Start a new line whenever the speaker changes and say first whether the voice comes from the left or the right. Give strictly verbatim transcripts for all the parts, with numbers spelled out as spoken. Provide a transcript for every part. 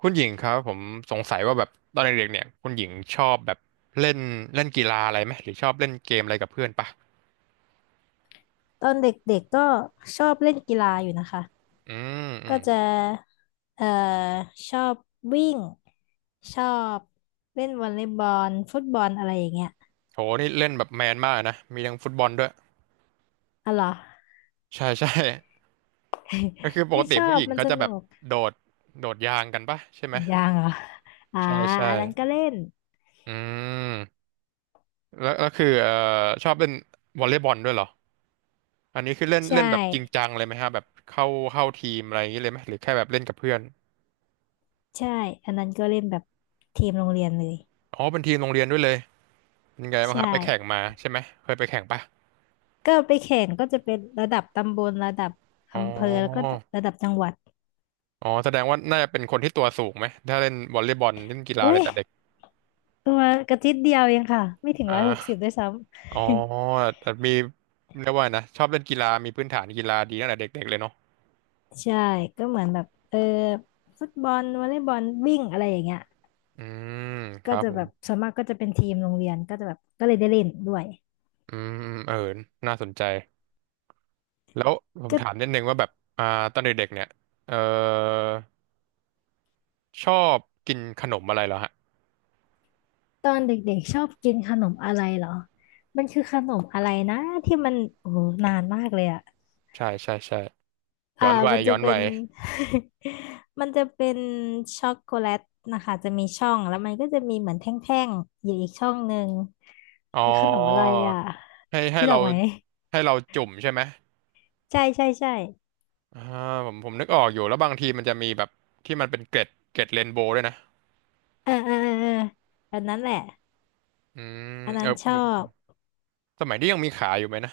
right: คุณหญิงครับผมสงสัยว่าแบบตอนเด็กๆเนี่ยคุณหญิงชอบแบบเล่นเล่นกีฬาอะไรไหมหรือชอบเล่นเกมอะไรกับเพื่อนปะ
left: ตอนเด็กๆก็ชอบเล่นกีฬาอยู่นะคะ
right: อืมอื
left: ก็
right: ม
left: จะเอ่อชอบวิ่งชอบเล่นวอลเลย์บอลฟุตบอลอะไรอย่างเงี้ย
right: โหนี่เล่นแบบแมนมากนะมีทั้งฟุตบอลด้วย
left: อ๋อเหรอ
right: ใช่ใช่ ก็คือป ก
left: นี่
right: ติ
left: ชอ
right: ผู้
left: บ
right: หญิง
left: มัน
right: ก็
left: ส
right: จะแบ
left: นุ
right: บ
left: ก
right: โดดโดดยางกันปะใช่ไหม
left: ยังเหรออ่า
right: ใช่ใช่
left: อันนั้นก็เล่น
right: อืมแล้วแล้วคือเอ่อชอบเล่นวอลเลย์บอลด้วยเหรออันนี้คือเล่น
left: ใช่
right: เล่นแบบจริงจังเลยไหมฮะแบบเข้าเข้าทีมอะไรอย่างนี้เลยไหมหรือแค่แบบเล่นกับเพื่อน
left: ใช่อันนั้นก็เล่นแบบทีมโรงเรียนเลย
right: อ๋อเป็นทีมโรงเรียนด้วยเลย ยังไง
left: ใช
right: บ้างครับไปแข่ง
left: ่
right: มาใช่ไหมเคยไปแข่งปะ
left: ก็ไปแข่งก็จะเป็นระดับตำบลระดับ
right: อ๋
left: อำเภอแล้วก็
right: อ
left: ระดับจังหวัด
right: อ๋อแสดงว่าน่าจะเป็นคนที่ตัวสูงไหมถ้าเล่นวอลเลย์บอลเล่นกีฬาอะ
left: อุ้
right: ไร
left: ย
right: แต่เด็ก
left: ตัวกระติดเดียวเองค่ะไม่ถึง
right: อ่
left: ร้อยหกสิบ
right: า
left: ด้วยซ้ำ
right: อ๋อแต่มีเรียกว่าไงนะชอบเล่นกีฬามีพื้นฐานกีฬาดีตั้งแต่เด็กๆเลยเนาะ
left: ใช่ก็เหมือนแบบเออฟุตบอลวอลเลย์บอลวิ่งอะไรอย่างเงี้ย
right: อืมค
left: ก็
right: รับ
left: จะ
right: ผ
left: แบ
right: ม
left: บส่วนมากก็จะเป็นทีมโรงเรียนก็จะแบบก็เลยได้เล่นด้วย
right: อืมเออน่าสนใจแล้วผม
left: ก็
right: ถามนิดนึงว่าแบบอ่าตอนเด็กๆเนี่ยเออชอบกินขนมอะไรเหรอฮะ
left: ตอนเด็กๆชอบกินขนมอะไรเหรอมันคือขนมอะไรนะที่มันโอ้โหนานมากเลยอ่ะ
right: ใช่ใช่ใช่
left: อ่า
right: ย้อนวั
left: มั
right: ย
left: นจะ
right: ย้อน
left: เป็
right: วั
left: น
right: ย
left: มันจะเป็นช็อกโกแลตนะคะจะมีช่องแล้วมันก็จะมีเหมือนแท่งๆอยู่อีกช่องหนึ่ง
right: อ๋อ
left: คือขนมอะไรอ่ะ
right: ให้ให้
left: คิดอ
right: เรา
left: อกไหม
right: ให้เราจุ่มใช่ไหม
left: ใช่ใช่ใช่
right: อ่าผมผมนึกออกอยู่แล้วบางทีมันจะมีแบบที่มันเป็นเกล็ดเกล็ดเรนโบว์ด้วยนะ
left: เออเออเออเอออันนั้นแหละ
right: อืม
left: อัน
right: เอ
left: นั้
right: อ
left: นช
right: ผ
left: อ
right: ม
left: บ
right: สมัยนี้ยังมีขายอยู่ไหมนะ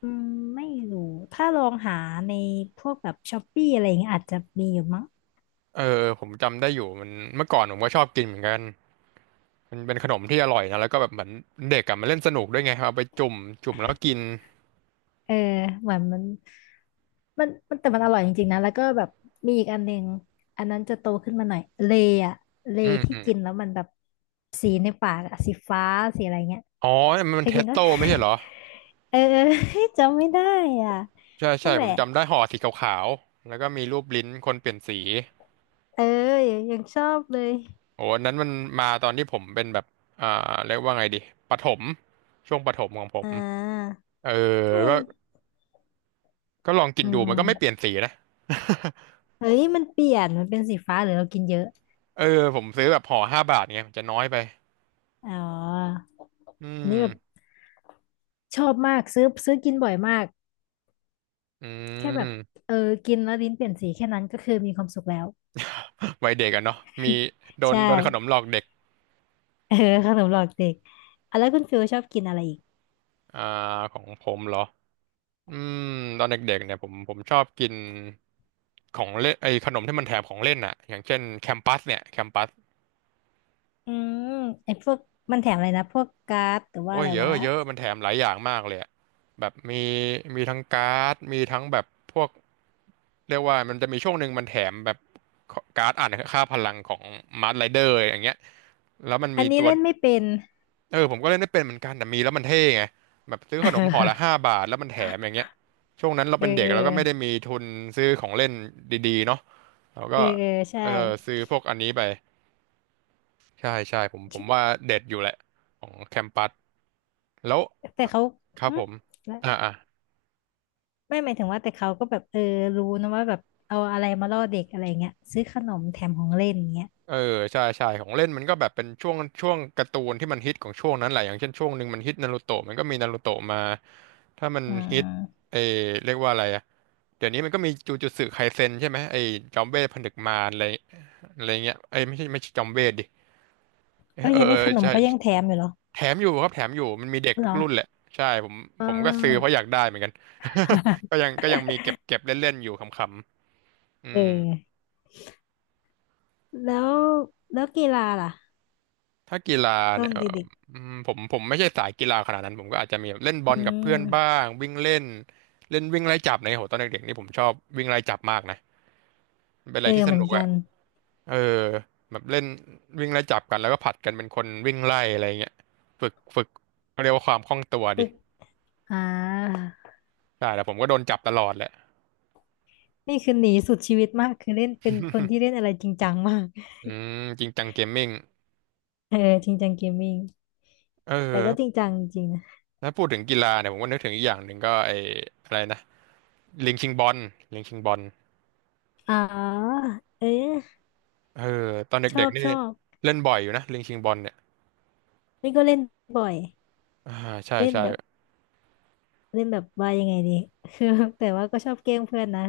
left: อืมไม่รู้ถ้าลองหาในพวกแบบช้อปปี้อะไรอย่างเงี้ยอาจจะมีอยู่มั้ง
right: เออเออผมจำได้อยู่มันเมื่อก่อนผมก็ชอบกินเหมือนกันมันเป็นขนมที่อร่อยนะแล้วก็แบบเหมือนเด็กอะมันเล่นสนุกด้วยไงเอาไปจุ่มจุ่มแล้วก็กิน
left: เออเหมือนมันมันมันแต่มันอร่อยจริงๆนะ แล้วก็แบบมีอีกอันหนึงอันนั้นจะโตขึ้นมาหน่อยเลอะเล
right: อืม
left: ที่
right: อืม
left: กินแล้วมันแบบสีในปากอะสีฟ้า สีอะไรเงี้ย
right: อ๋อมั
left: เค
right: น
left: ย
right: เท
left: กิ
right: ส
left: นปะ
right: โต้ไม่ใช่เหรอ
left: เออ เออ จำไม่ได้อ่ะ
right: ใช่
left: นั่
right: ใช่
left: นแห
right: ผ
left: ละ
right: มจำได้ห่อสีขาวๆแล้วก็มีรูปลิ้นคนเปลี่ยนสี
left: เออยังยังชอบเลย
right: โอ้อันนั้นมันมาตอนที่ผมเป็นแบบอ่าเรียกว่าไงดีประถมช่วงประถมของผ
left: อ่
right: ม
left: า
right: เออ
left: ก็ยั
right: ก็
left: ง
right: ก็ลองกิน
left: อื
right: ดูมันก็ไม่เปลี่ยน
left: ม
right: สีนะ
left: เฮ้ยมันเปลี่ยนมันเป็นสีฟ้าหรือเรากินเยอะ
right: เออผมซื้อแบบห่อห้าบาทไงมันจะน้อยไป
left: อ๋อ
right: อื
left: อัน
right: ม
left: นี้แบบชอบมากซื้อซื้อกินบ่อยมาก
right: อื
left: แค่แบบ
right: ม
left: เออกินแล้วลิ้นเปลี่ยนสีแค่นั้นก็คือมีความสุขแล้ว
right: วัยเด็กอะเนาะมีโดน
left: ใช่
right: โดนขนมหลอกเด็ก
left: เออขนมหลอกเด็กอ่ะแล้วคุณฟิลชอบกินอะไรอีก
right: อ่าของผมเหรออืมตอนเด็กๆเนี่ยผมผมชอบกินของเล่นไอ้ขนมที่มันแถมของเล่นอะอย่างเช่นแคมปัสเนี่ยแคมปัส
left: อืมไอ้พวกมันแถมอะไรนะพวกการ์ดหรือว่า
right: โอ้
left: อะ
right: ย
left: ไร
right: เยอะ
left: วะ
right: เยอะมันแถมหลายอย่างมากเลยอะแบบมีมีทั้งการ์ดมีทั้งแบบพวกเรียกว่ามันจะมีช่วงหนึ่งมันแถมแบบการ์ดอ่านค่าพลังของมาร์ r ไรเดอร์อย่างเงี้ยแล้วมัน
left: อั
right: มี
left: นนี้
right: ตัว
left: เล่นไม่เป็น
right: เออผมก็เล่นไม่เป็นเหมือนกันแต่มีแล้วมันเท่ไงแบบซื้อขนมห่อละ ห้าบาทแล้วมันแถมอย่างเงี้ยช่วงนั้นเรา
left: เออ
right: เป็นเด็
left: เอ
right: ก
left: อ
right: แล้วก็ไม่ได้มีทุนซื้อของเล่นดีๆเนาะเรา
left: เอ
right: ก็
left: อเออเออใช่
right: เออซื้อพวกอันนี้ไปใช่ใช่ผมผมว่าเด็ดอยู่แหละของแคมปัส แล้ว
left: แต่เขา
right: ครับ
left: หึ
right: ผม
left: แล้
right: อ่า
left: ว
right: อ่า
left: ไม่หมายถึงว่าแต่เขาก็แบบเออรู้นะว่าแบบเอาอะไรมาล่อเด็กอะไรเงี้ยซื้อขนมแถมของเล่นเงี้ย
right: เออใช่ใช่ของเล่นมันก็แบบเป็นช่วงช่วงการ์ตูนที่มันฮิตของช่วงนั้นแหละอย่างเช่นช่วงหนึ่งมันฮิตนารูโตะมันก็มีนารูโตะมาถ้ามัน
left: อื
right: ฮิต
left: ม
right: เออเรียกว่าอะไรอะเดี๋ยวนี้มันก็มีจูจูตสึไคเซ็นใช่ไหมไอ้จอมเวทผนึกมารอะไรอะไรเงี้ยไอ้ยไม่ใช่ไม่ใช่จอมเวทดิเออ
left: เอ้ย
right: เออ
left: อันนี่ขนม
right: ใช่
left: ก็ยังแถมอยู่เหรอ
right: แถมอยู่ครับแถมอยู่มันมีเด็ก
left: เห
right: ทุ
left: ร
right: ก
left: อ
right: รุ่นแหละใช่ผม
left: อ่
right: ผมก็ซื้อเพ
left: า
right: ราะอยากได้เหมือนกัน ก็ยั งก็ยังมีเก็บเก็บเล่นๆอยู่ขำๆอื
left: เอ
right: ม
left: อแล้วแล้วกีฬาล่ะ
right: ถ้ากีฬา
left: ตอ
right: เนี่
left: น
right: ยเอ่อ
left: เด็ก
right: อืมผมผมไม่ใช่สายกีฬาขนาดนั้นผมก็อาจจะมีแบบเล่นบ
left: ๆอื
right: อลกับ
left: ม
right: เพื่อนบ้างวิ่งเล่นเล่นวิ่งไล่จับในยโหตอนเด็กๆนี่ผมชอบวิ่งไล่จับมากนะมันเป็นอะ
left: เอ
right: ไร
left: อ
right: ที่ส
left: เหมือ
right: นุ
left: น
right: ก
left: กั
right: อะ
left: น
right: เออแบบเล่นวิ่งไล่จับกันแล้วก็ผลัดกันเป็นคนวิ่งไล่อะไรเงี้ยฝึกฝึกเขาเรียกว่าความคล่องตัว
left: ฝึ
right: ดิ
left: กอ่า
right: ใช่แต่ผมก็โดนจับตลอดแหละ
left: นี่คือหนีสุดชีวิตมากคือเล่นเป็นคนที่เล่นอะไรจริงจังมาก
right: อืมจริงจังเกมมิ่ง
left: เออจริงจังเกมมิ่ง
right: เอ
left: แต่ก็จริ
right: อ
left: งจังจริงนะ
right: ถ้าพูดถึงกีฬาเนี่ยผมก็นึกถึงอีกอย่างหนึ่งก็ไอ้อะไรนะลิงชิงบอลลิงชิงบอล
left: อ๋อเออ
right: เออตอน
left: ช
right: เด็
left: อ
right: ก
left: บ
right: ๆนี่
left: ชอบ
right: เล่นบ่อยอยู่นะลิงชิงบอลเนี่ย
left: นี่ก็เล่นบ่อย
right: อ่าใช่
left: เล่น
right: ใช่
left: แบบ เล่นแบบว่ายังไงดี คือแต่ว่าก็ชอบแกล้งเพื่อนนะ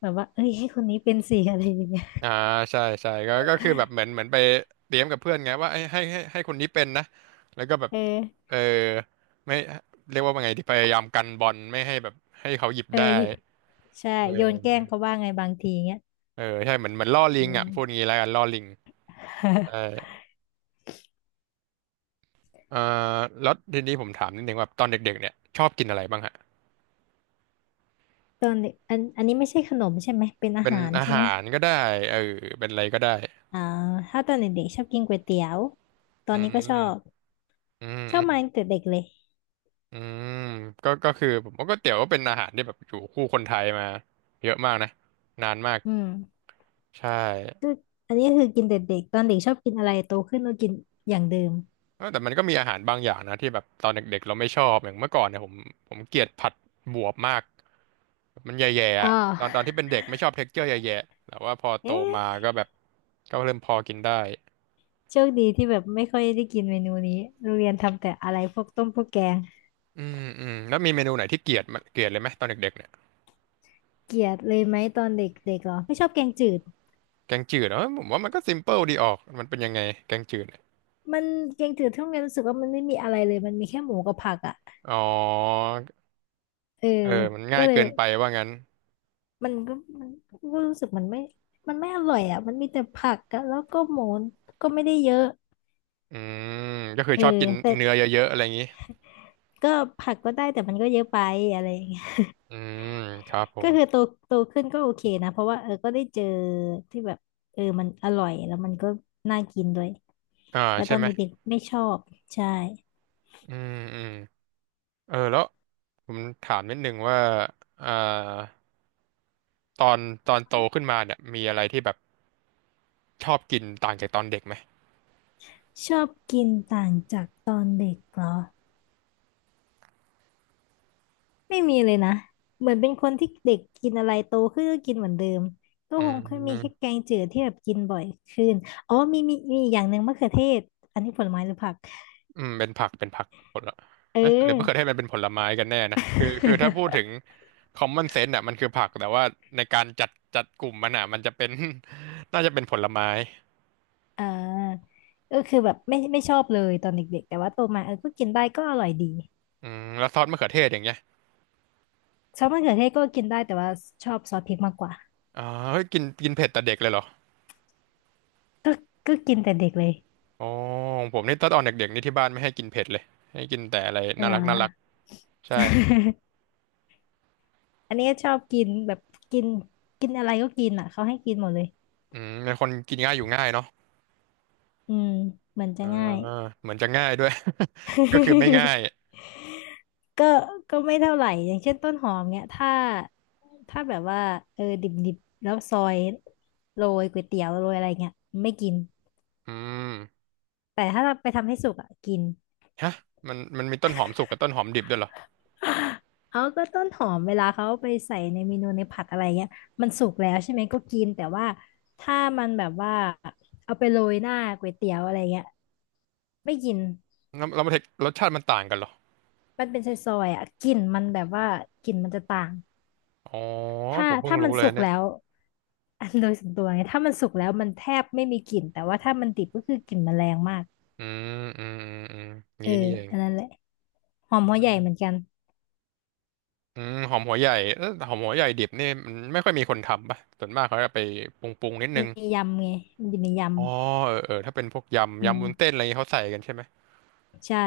left: แบบว่าเอ้ยให้คนนี้เป็นสิอะไรอย่างเงี้ย
right: อ่าใช่ใช่ก็ก็คือแบบเหมือนเหมือนไปเตรียมกับเพื่อนไงว่าให้ให้ให้ให้คนนี้เป็นนะแล้วก็แบบ
left: เออ
right: เออไม่เรียกว่าไงดีพยายามกันบอลไม่ให้แบบให้เขาหยิบ
left: เอ
right: ได้
left: อใช่
right: เอ
left: โยนแกล้ง
right: อ
left: เขาว่าไงบางทีเงี้ย
right: เออใช่เหมือนเหมือนล่อลิ
left: อื
right: งอ่ะ
left: ม
right: พูดงี้แล้วกันล่อลิงใช่ เอ่อแล้วทีนี้ผมถามนิดนึงว่าตอนเด็กๆเนี่ยชอบกินอะไรบ้างฮะ
left: ตอนเด็กอันอันนี้ไม่ใช่ขนมใช่ไหมเป็นอา
right: เป็น
left: หาร
right: อา
left: ใช่ไหม
right: หารก็ได้เออเป็นอะไรก็ได้
left: อ่าถ้าตอนเด็กๆชอบกินก๋วยเตี๋ยวตอ
right: อื
left: น
right: ม
left: นี้ก็ชอบ
right: อืม
left: ชอ
right: อื
left: บ
right: ม
left: มาตั้งแต่เด็กเลย
right: อืมก็ก็คือผมว่าก๋วยเตี๋ยวก็เป็นอาหารที่แบบอยู่คู่คนไทยมาเยอะมากนะนานมาก
left: อืม
right: ใช่
left: ก็อันนี้คือกินแต่เด็กตอนเด็กชอบกินอะไรโตขึ้นก็กินอย่างเดิม
right: เออแต่มันก็มีอาหารบางอย่างนะที่แบบตอนเด็กๆเราไม่ชอบอย่างเมื่อก่อนเนี่ยผมผมเกลียดผัดบวบมากมันแย่ๆ
left: อ๋อ
right: อะตอนตอนที่เป็นเด็กไม่ชอบเท็กเจอร์แย่ๆแต่ว่าพอ
left: เอ
right: โตมา
left: ๊ะ
right: ก็แบบก็เริ่มพอกินได้
left: โชคดีที่แบบไม่ค่อยได้กินเมนูนี้โรงเรียนทำแต่อะไรพวกต้มพวกแกง
right: อืมอืมแล้วมีเมนูไหนที่เกลียดมั้ยเกลียดเลยไหมตอนเด็กๆเนี่ย
left: เกลียดเลยไหมตอนเด็กๆเหรอไม่ชอบแกงจืด
right: แกงจืดเหรอเออผมว่ามันก็ซิมเปิลดีออกมันเป็นยังไงแกงจืดเนี่ย
left: มันแกงจืดที่โรงเรียนรู้สึกว่ามันไม่มีอะไรเลยมันมีแค่หมูกับผักอ่ะ
right: อ๋อ
left: เออ
right: เออมัน
left: ก็
right: ง่าย
left: เลย
right: เกินไปว่างั้น
left: มันก็มันก็รู้สึกมันไม่มันไม่อร่อยอ่ะมันมีแต่ผักอะแล้วก็หมูก็ไม่ได้เยอะ
right: อืมก็คือ
left: เออ
right: ชอบกิน
left: แต่
right: เนื้อเยอะๆอะไรอย่างนี้
left: ก็ผักก็ได้แต่มันก็เยอะไปอะไรอย่างเงี้ย
right: อืมครับผ
left: ก็
right: ม
left: คือโตโตขึ้นก็โอเคนะเพราะว่าเออก็ได้เจอที่แบบเออมันอร่อยแล้วมันก็น่ากินด้วย
right: อ่า
left: แต่
right: ใช่
left: ตอน
right: ไหม
left: เด็กๆไม่ชอบใช่
right: อืมอืมเออแล้วผมถามนิดนึงว่าอ่าตอนตอนโตขึ้นมาเนี่ยมีอะไรที่แบบชอบกินต่างจากตอนเด็กไหม
left: ชอบกินต่างจากตอนเด็กเหรอ ไม่มีเลยนะ เหมือนเป็นคนที่เด็กกินอะไรโตขึ้นก็กินเหมือนเดิมก็
right: อื
left: คงเคยมีแค่
right: ม
left: แกงจืดที่แบบกินบ่อยขึ้นอ๋อมีมีมีอีกอย่างหนึ่งมะเขือเทศอันนี้ผลไม้หรือผัก
right: อืมเป็นผักเป็นผักผลละ
left: เอ
right: เอ๊ะหรือมะเขือเท
left: อ
right: ศมันเป็นผลไม้กันแน่นะคือคือถ้าพูดถึ ง common sense อ่ะมันคือผักแต่ว่าในการจัดจัดกลุ่มมันอ่ะมันจะเป็น น่าจะเป็นผลไม้
left: อ่าก็คือแบบไม่ไม่ชอบเลยตอนเด็กๆแต่ว่าโตมาเออก็กินได้ก็อร่อยดี
right: อืมแล้วซอสมะเขือเทศอย่างเงี้ย
left: ชอบมะเขือเทศก็กินได้แต่ว่าชอบซอสพริกมากกว่า
right: อ๋อเฮ้ยกินกินเผ็ดแต่เด็กเลยเหรอ
left: ก็ก็กินแต่เด็กเลย
right: อ๋อของผมนี่ตอนตอนเด็กๆนี่ที่บ้านไม่ให้กินเผ็ดเลยให้กินแต่อะไรน่า
left: เหรอ
right: รักน่ารักใช่
left: อันนี้ก็ชอบกินแบบกินกินอะไรก็กินอ่ะเขาให้กินหมดเลย
right: อืมเป็นคนกินง่ายอยู่ง่ายเนาะ
left: อืมเหมือนจะ
right: อ่า
left: ง่าย
right: เหมือนจะง่ายด้วย ก็คือไม่ง่าย
left: ก็ก็ไม่เท่าไหร่อย่างเช่นต้นหอมเนี้ยถ้าถ้าแบบว่าเออดิบดิบแล้วซอยโรยก๋วยเตี๋ยวโรยอะไรเงี้ยไม่กิน
right: อืม
left: แต่ถ้าเราไปทำให้สุกอ่ะกิน
right: ฮะมันมันมีต้นหอมสุกกับต้นหอมดิบด้วยเหรอ
left: เอาก็ต้นหอมเวลาเขาเอาไปใส่ในเมนูในผัดอะไรเงี้ยมันสุกแล้วใช่ไหมก็กินแต่ว่าถ้ามันแบบว่าเอาไปโรยหน้าก๋วยเตี๋ยวอะไรเงี้ยไม่กิน
right: แล้วแล้วรสรสชาติมันต่างกันเหรอ
left: มันเป็นซอยๆอ่ะกลิ่นมันแบบว่ากลิ่นมันจะต่าง
right: อ๋อ
left: ถ้า
right: ผมเพิ่ง
left: ถ้ามั
right: รู้
left: น
right: เลย
left: สุก
right: เนี่ย
left: แล้ว อันโดยส่วนตัวไงถ้ามันสุกแล้วมันแทบไม่มีกลิ่นแต่ว่าถ้ามันดิบก็คือกลิ่นมันแรงมาก
right: อืมอืมอืมอืม
left: เอ
right: งี้
left: อ
right: นี่เอง
left: อันนั้นแหละหอมหัวใหญ่เหมือนกัน
right: อืมหอมหัวใหญ่เอ้อหอมหัวใหญ่ดิบนี่มันไม่ค่อยมีคนทำป่ะส่วนมากเขาจะไปปรุงปรุงนิด
left: ใน
right: นึง
left: ยำไงมันอยู่ในย
right: อ๋อเออเออถ้าเป็นพวก
left: ำอื
right: ยำ
left: ม
right: ยำวุ้นเส้นอะไรอย่างงี้เขาใส่กันใช่ไหม
left: ใช่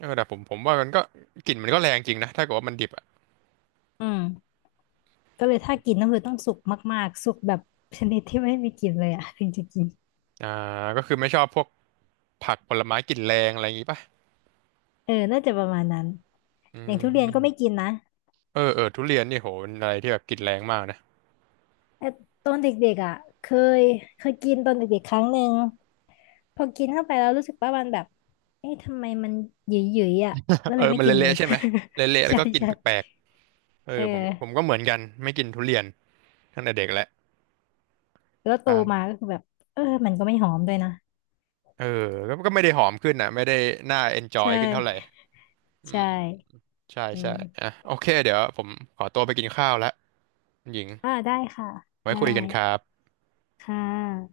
right: เออแต่ผมผมว่ามันก็กลิ่นมันก็แรงจริงนะถ้าเกิดว่ามันดิบอ่ะ
left: อืมก็เลยถ้ากินก็คือต้องสุกมากๆสุกแบบชนิดที่ไม่มีกลิ่นเลยอะ ถึงจะกิน
right: อ่าก็คือไม่ชอบพวกผักผลไม้กลิ่นแรงอะไรอย่างงี้ป่ะ
left: เออน่าจะประมาณนั้น
right: อื
left: อย่างทุเรียนก็ไม่
right: ม
left: กินนะ
right: เออเออทุเรียนนี่โหเป็นอะไรที่แบบกลิ่นแรงมากนะ
left: แตตอนเด็กๆอ่ะเคยเคยกินตอนเด็กๆครั้งหนึ่ง พอกินเข้าไปแล้วรู้สึกว่ามันแบบเอ๊ะทำไมมันหยุยหยๆอ่ะก็
right: เอ
left: เลย
right: อ
left: ไม่
right: มัน
left: กินเล
right: เละ
left: ย
right: ๆใช่ไหมเละๆ แล้
left: ใช่
right: วก็กลิ่น
left: ใช่
right: แปลกๆเอ
left: เอ
right: อ
left: อ
right: ผมผมก็เหมือนกันไม่กินทุเรียนตั้งแต่เด็กแหละ
left: แล้วโตมา
right: ใช่
left: ก็คือแบบ เออ มันก็ไม่หอมด้วยนะ
right: เออก็ก็ไม่ได้หอมขึ้นอ่ะไม่ได้น่าเอนจอย
left: ใช่
right: ขึ้นเท่าไหร่อื
left: ใช่
right: มใช่
left: อื
right: ใช่อ่ะ
left: ม
right: โอเคเดี๋ยวผมขอตัวไปกินข้าวละคุณหญิง
left: อ่าได้ค่ะ
right: ไว้
left: ได้
right: คุยกันครับ
left: ค่ะ